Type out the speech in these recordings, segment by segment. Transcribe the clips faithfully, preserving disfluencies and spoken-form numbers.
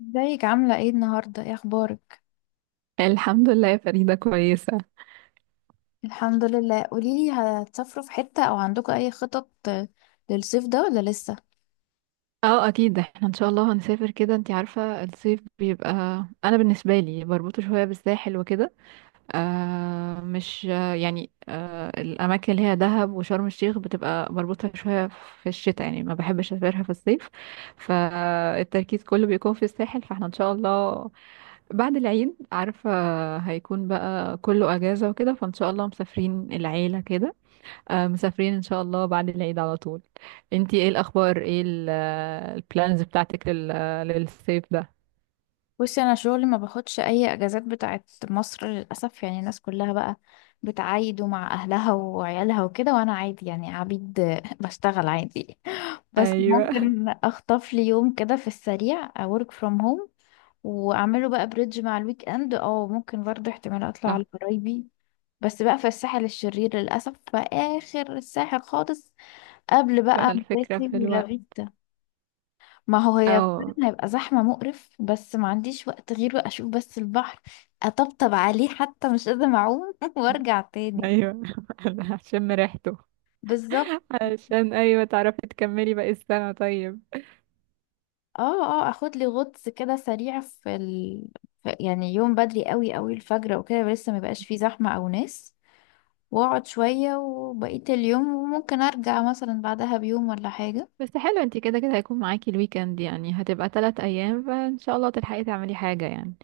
ازيك، عاملة ايه النهاردة؟ ايه اخبارك؟ الحمد لله يا فريدة، كويسة. الحمد لله. قوليلي، هتسافروا في حتة او عندكم اي خطط آه، للصيف ده ولا لسه؟ اه، اكيد احنا ان شاء الله هنسافر. كده انتي عارفة، الصيف بيبقى، انا بالنسبة لي بربطه شوية بالساحل وكده. آه مش، آه يعني، آه الاماكن اللي هي دهب وشرم الشيخ بتبقى بربطها شوية في الشتاء، يعني ما بحبش اسافرها في الصيف. فالتركيز كله بيكون في الساحل، فاحنا ان شاء الله بعد العيد، عارفة، هيكون بقى كله اجازة وكده، فان شاء الله مسافرين العيلة كده. آه، مسافرين ان شاء الله بعد العيد على طول. انتي ايه الاخبار؟ ايه البلانز بتاعتك لل... آه، للصيف ده؟ بصي، انا شغلي ما باخدش اي اجازات بتاعت مصر للاسف. يعني الناس كلها بقى بتعايد مع اهلها وعيالها وكده، وانا عادي يعني عبيد، آه، بشتغل عادي. بس ايوه. ممكن اخطف لي يوم كده في السريع work from home واعمله بقى بريدج مع الويك اند، او ممكن برضه احتمال اطلع صح. على قرايبي، بس بقى في الساحل الشرير للأسف، في آخر الساحل خالص، قبل بقى بقى الفكرة مراسي في الوقت. ولافيتا. ما هو هي او فعلا هيبقى زحمة مقرف، بس ما عنديش وقت غيره. أشوف بس البحر، أطبطب عليه، حتى مش قادرة أعوم وأرجع تاني. ايوه. عشان ريحته. بالظبط. عشان، ايوه، تعرفي تكملي باقي السنة. طيب، اه اه، اخد لي غطس كده سريع في ال... في- يعني يوم بدري قوي قوي، الفجر وكده، لسه ما بقاش فيه زحمة او ناس، واقعد شوية وبقية اليوم، وممكن ارجع مثلا بعدها بيوم ولا حاجة. بس حلو، انتي كده كده هيكون معاكي الويكند، يعني هتبقى ثلاث ايام فان شاء الله تلحقي تعملي حاجة يعني.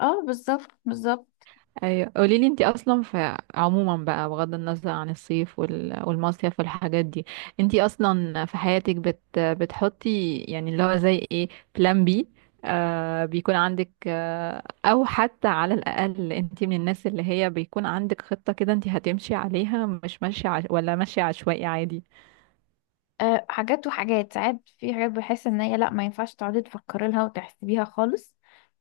اه بالظبط بالظبط. ايوه، قولي لي، انت اصلا في عموما بقى، بغض النظر عن الصيف وال- والمصيف والحاجات دي، انت اصلا في حياتك بت بتحطي، يعني اللي هو زي ايه، بلان بي، آه بيكون عندك، آه او حتى على الاقل، انت من الناس اللي هي بيكون عندك خطة كده انت هتمشي عليها، مش ماشية عش... ولا ماشية عشوائي عادي؟ أه، حاجات وحاجات. ساعات في حاجات بحس ان هي لا، ما ينفعش تقعدي تفكري لها وتحسبيها خالص،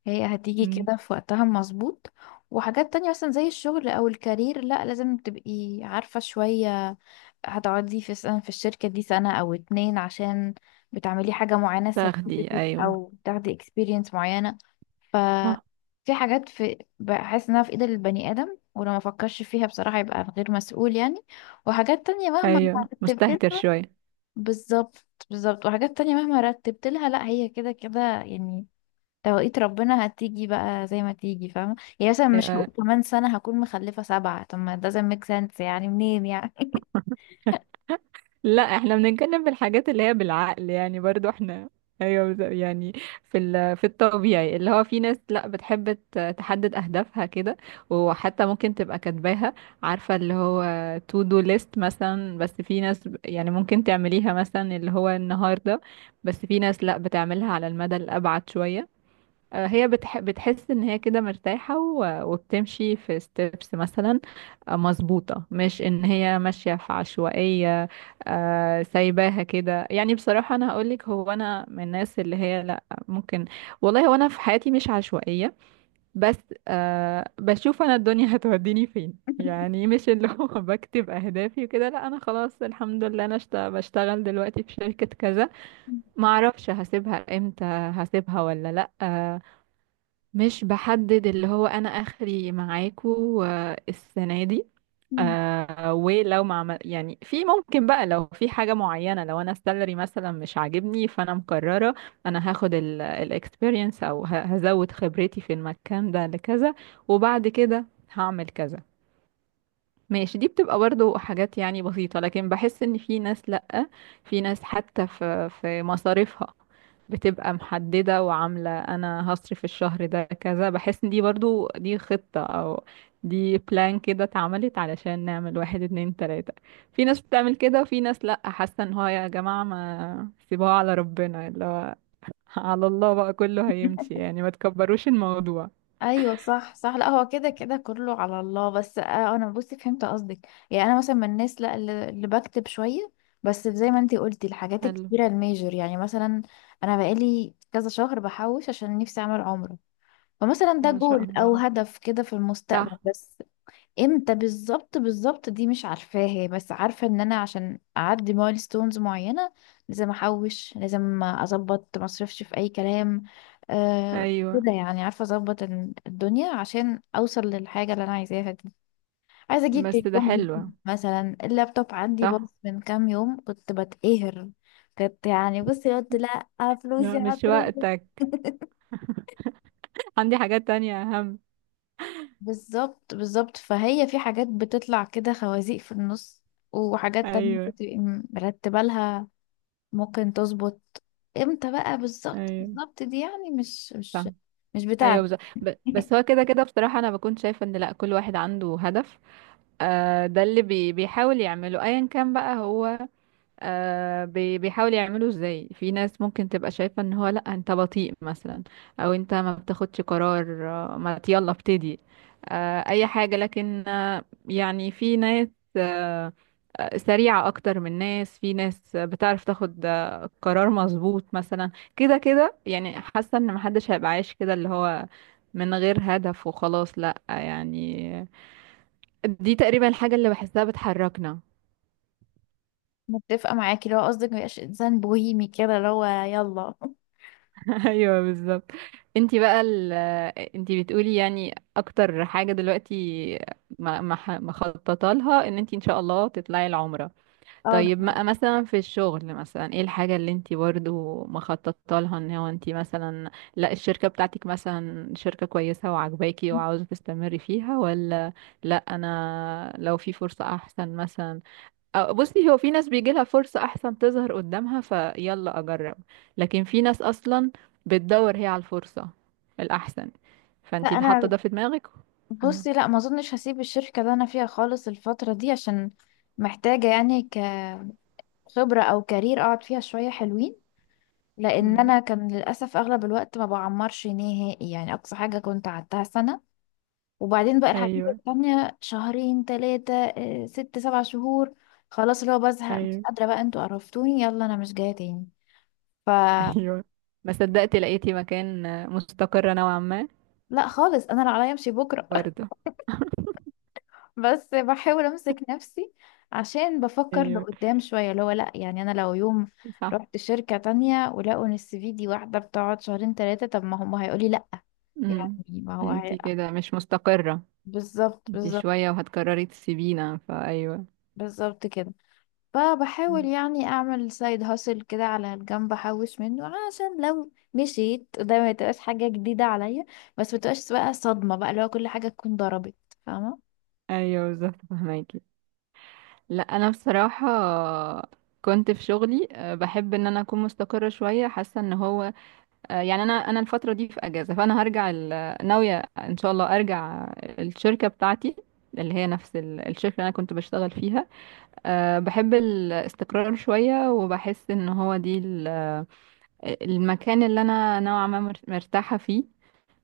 هي هتيجي مم. كده في وقتها مظبوط. وحاجات تانية مثلا زي الشغل او الكارير، لا لازم تبقي عارفة شوية هتقعدي في سنة في الشركة دي، سنة او اتنين، عشان بتعملي حاجة معينة، تاخدي. سيرتيفيكت ايوه، او بتاخدي اكسبيرينس معينة. ف صح. في حاجات، في بحس انها في ايد البني ادم، ولو ما فكرش فيها بصراحة يبقى غير مسؤول يعني. وحاجات تانية مهما، ايوه، مستهتر شوية. بالظبط بالظبط. وحاجات تانية مهما رتبت لها، لا هي كده كده يعني، توقيت ربنا هتيجي بقى زي ما تيجي، فاهمة؟ يعني مثلا مش ايوه، هقول كمان سنة هكون مخلفة سبعة، طب ما doesn't make sense يعني، منين يعني؟ لا احنا بنتكلم في الحاجات اللي هي بالعقل، يعني برضو احنا، ايوه، بز- يعني في ال- في الطبيعي، اللي هو في ناس لا، بتحب ت- تحدد اهدافها كده، وحتى ممكن تبقى كاتباها، عارفه، اللي هو تو دو ليست مثلا. بس في ناس، ب- يعني ممكن تعمليها مثلا اللي هو النهارده، بس في ناس لا، بتعملها على المدى الابعد شويه. آه، هي بتح... بتحس ان هي كده مرتاحة و... وبتمشي في ستيبس مثلا. آه، مظبوطة، مش ان هي ماشية في عشوائية. آه، سايباها كده. يعني بصراحة انا هقولك، هو انا من الناس اللي هي لا، ممكن، والله هو انا في حياتي مش عشوائية، بس أه بشوف انا الدنيا هتوديني فين، يعني مش اللي هو بكتب اهدافي وكده، لا انا خلاص، الحمد لله انا اشت- بشتغل دلوقتي في شركة كذا، معرفش هسيبها امتى، هسيبها ولا لا. مش بحدد اللي هو انا اخري معاكو آه، السنه دي. آه ولو ما عمل يعني، في ممكن بقى لو في حاجه معينه، لو انا السالري مثلا مش عاجبني فانا مقرره انا هاخد الاكسبيرينس او ه- هزود خبرتي في المكان ده لكذا، وبعد كده هعمل كذا. ماشي، دي بتبقى برضو حاجات يعني بسيطة، لكن بحس ان في ناس لأ، في ناس حتى في في مصاريفها بتبقى محددة وعاملة انا هصرف الشهر ده كذا، بحس ان دي برضو، دي خطة او دي بلان كده اتعملت علشان نعمل واحد، اتنين، تلاتة. في ناس بتعمل كده، وفي ناس لأ، حاسة ان هو يا جماعة ما سيبوها على ربنا، اللي هو على الله بقى كله هيمشي، يعني ما تكبروش الموضوع. ايوه صح صح. لا هو كده كده كله على الله، بس آه انا بصي فهمت قصدك. يعني انا مثلا من الناس لا، اللي اللي بكتب شويه، بس زي ما انتي قلتي الحاجات حلو. الكبيره الميجر. يعني مثلا انا بقالي كذا شهر بحوش عشان نفسي اعمل عمره، فمثلا ده ما شاء جول او الله. هدف كده في المستقبل. صح. بس امتى بالظبط بالظبط دي مش عارفاها، بس عارفه ان انا عشان اعدي مايلستونز معينه لازم احوش، لازم اظبط، ما اصرفش في اي كلام، آه ايوه. كده يعني. عارفه اظبط ال- الدنيا عشان اوصل للحاجه اللي انا عايزاها دي. عايزه اجيب بس ده تليفون حلو. جديد مثلا، اللابتوب عندي باظ صح. من كام يوم، كنت بتقهر، كنت يعني بصي قلت لا، فلوسي لا، مش هتروح. وقتك. عندي حاجات تانية أهم. بالظبط بالظبط. فهي في حاجات بتطلع كده خوازيق في النص، وحاجات تانية أيوه. انت تبقي مرتبة لها ممكن تظبط. امتى بقى بالظبط أيوه، بالظبط دي، يعني مش صح. مش مش أيوه، بتاعتي. بز... ب... بس هو كده كده، بصراحة أنا بكون شايفة إن لأ، كل واحد عنده هدف، آه ده اللي بي... بيحاول يعمله، أيا كان بقى هو آه بي- بيحاولوا يعملوا ازاي. في ناس ممكن تبقى شايفة ان هو لا، انت بطيء مثلا، او انت ما بتاخدش قرار، آه، ما ت- يلا ابتدي، آه اي حاجة، لكن آه يعني في ناس، آه آه، سريعة اكتر من ناس، في ناس بتعرف تاخد آه، قرار مظبوط مثلا. كده كده يعني حاسة ان محدش هيبقى عايش كده اللي هو من غير هدف وخلاص، لا يعني، دي تقريبا الحاجة اللي بحسها بتحركنا. متفقة معاكي لو قصدك ميبقاش انسان بوهيمي كده اللي هو يلا. ايوه، بالظبط. انتي بقى ال... انتي بتقولي يعني اكتر حاجه دلوقتي ما ما ح- مخططه لها، ان انتي ان شاء الله تطلعي العمره. اه طيب، طبعاً. ما مثلا في الشغل، مثلا ايه الحاجه اللي انتي برضو مخططه لها؟ ان هو انتي مثلا لا الشركه بتاعتك مثلا شركه كويسه وعجباكي وعاوزه تستمري فيها، ولا لا انا لو في فرصه احسن مثلا؟ أه، بصي، هو في ناس بيجي لها فرصة أحسن تظهر قدامها فيلا أجرب، لكن في ناس أصلا بتدور هي على الفرصة الأحسن، لا فأنتي ده- حاطة انا ده في دماغك. مم. بصي، لا ما اظنش هسيب الشركة اللي انا فيها خالص الفترة دي، عشان محتاجة يعني كخبرة او كارير اقعد فيها شوية حلوين. لان مم. انا كان للاسف اغلب الوقت ما بعمرش نهائي، يعني اقصى حاجه كنت قعدتها سنه، وبعدين بقى الحاجات أيوه. التانية شهرين تلاتة، آه، ست سبع شهور، خلاص اللي هو بزهق، مش أيوه. قادره بقى، انتوا قرفتوني يلا انا مش جايه تاني. ف أيوه. ما صدقت لقيتي مكان آه، مستقرة نوعا ما. لا خالص، انا لو عليا امشي بكره. برضه. بس بحاول امسك نفسي، عشان بفكر أيوه، لقدام شويه، اللي هو لا يعني انا لو يوم صح. رحت شركه تانية ولقوا ان السي في دي واحده بتقعد شهرين تلاتة، طب ما هم هيقولي لا، يعني مم. ما هو هي... أنتي كده مش مستقرة. بالظبط أنتي بالظبط. شوية وهتقرري تسيبينا، فأيوه. بالظبط كده. فبحاول مم. يعني اعمل سايد هاسل كده على الجنب، احوش منه، عشان لو مشيت ده ما تبقاش حاجة جديدة عليا، بس ما تبقاش بقى صدمة بقى اللي هو كل حاجة تكون ضربت. فاهمة؟ أيوه بالظبط، فهماكي. لا انا بصراحه كنت في شغلي آه، بحب ان انا اكون مستقره شويه، حاسه ان هو آه، يعني انا انا الفتره دي في اجازه، فانا هرجع ال- ناويه ان شاء الله ارجع الشركه بتاعتي، اللي هي نفس ال- الشركه اللي انا كنت بشتغل فيها. آه، بحب الاستقرار شويه، وبحس ان هو دي ال- آه، المكان اللي انا نوعا ما مر- مرتاحه فيه،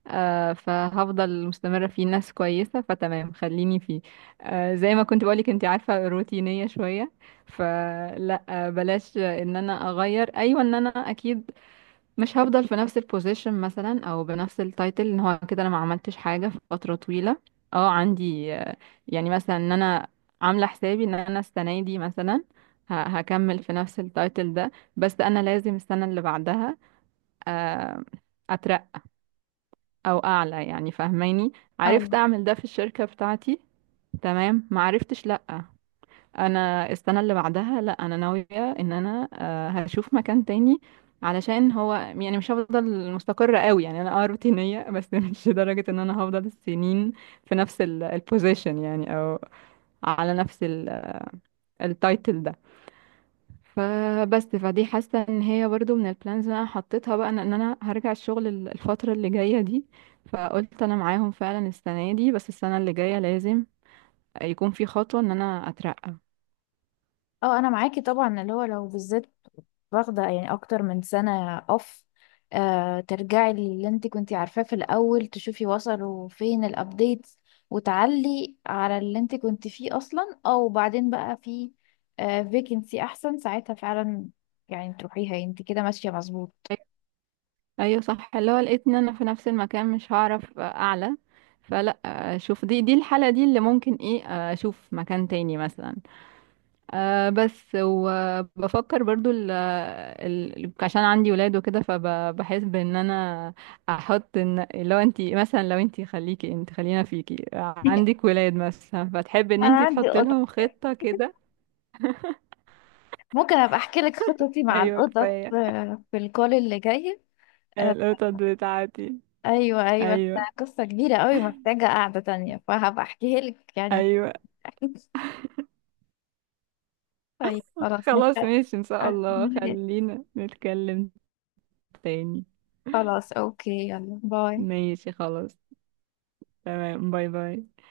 آه فهفضل مستمرة فيه، ناس كويسة فتمام خليني فيه. آه زي ما كنت بقولك انت عارفة، روتينية شوية، فلا آه بلاش ان انا اغير. ايوه، ان انا اكيد مش هفضل في نفس البوزيشن مثلا او بنفس التايتل، ان هو كده انا ما عملتش حاجة في فترة طويلة. اه، عندي آه يعني مثلا، ان انا عاملة حسابي ان انا السنة دي مثلا ه- هكمل في نفس التايتل ده، بس انا لازم السنة اللي بعدها آه او اعلى، يعني فاهماني، عرفت اه اعمل ده في الشركة بتاعتي، تمام. ما عرفتش، لا، انا السنة اللي بعدها لا، انا ناوية ان انا آه، هشوف مكان تاني. علشان هو يعني مش هفضل مستقرة قوي، يعني انا اه روتينية بس، مش لدرجة ان انا هفضل السنين في نفس البوزيشن يعني، او على نفس التايتل ده. فبس، فدي حاسه ان هي برضو من البلانز اللي انا حطيتها بقى، ان إن انا هرجع الشغل ال- الفتره اللي جايه دي، فقلت انا معاهم فعلا السنه دي، بس السنه اللي جايه لازم يكون في خطوه ان انا اترقى. اه، انا معاكي طبعا، اللي هو لو بالذات واخدة يعني أكتر من سنة أوف، آه ترجعي للي انت كنتي عارفاه في الأول، تشوفي وصلوا فين الأبديتس، وتعلي على اللي انت كنتي فيه أصلا، أو بعدين بقى في آه فيكنسي أحسن ساعتها فعلا. يعني تروحيها انت كده ماشية مظبوط. ايوه، صح. اللي هو لقيت ان انا في نفس المكان مش هعرف اعلى، فلا اشوف، دي دي الحاله دي اللي ممكن ايه، اشوف مكان تاني مثلا. آه بس، وبفكر برضو ال ال عشان عندي ولاد وكده، فبحس بان انا احط، ان لو انتي مثلا، لو انتي، خليكي انت، خلينا فيكي عندك ولاد مثلا فتحب ان انا انتي عندي تحط قطط. لهم خطة كده. ممكن أبقى أحكي لك خططي مع ايوه القطط كفاية. آه، في الكول اللي جاي. آه القطط بتاعتي. أيوة أيوة. ده ايوه. قصة كبيرة قوي، محتاجة قعدة تانية، فهبقى أحكيها لك يعني. ايوه. طيب خلاص خلاص نبدأ. ماشي ان شاء الله، أكمل. خلينا نتكلم تاني. خلاص اوكي، يلا باي. ماشي خلاص. تمام، باي باي.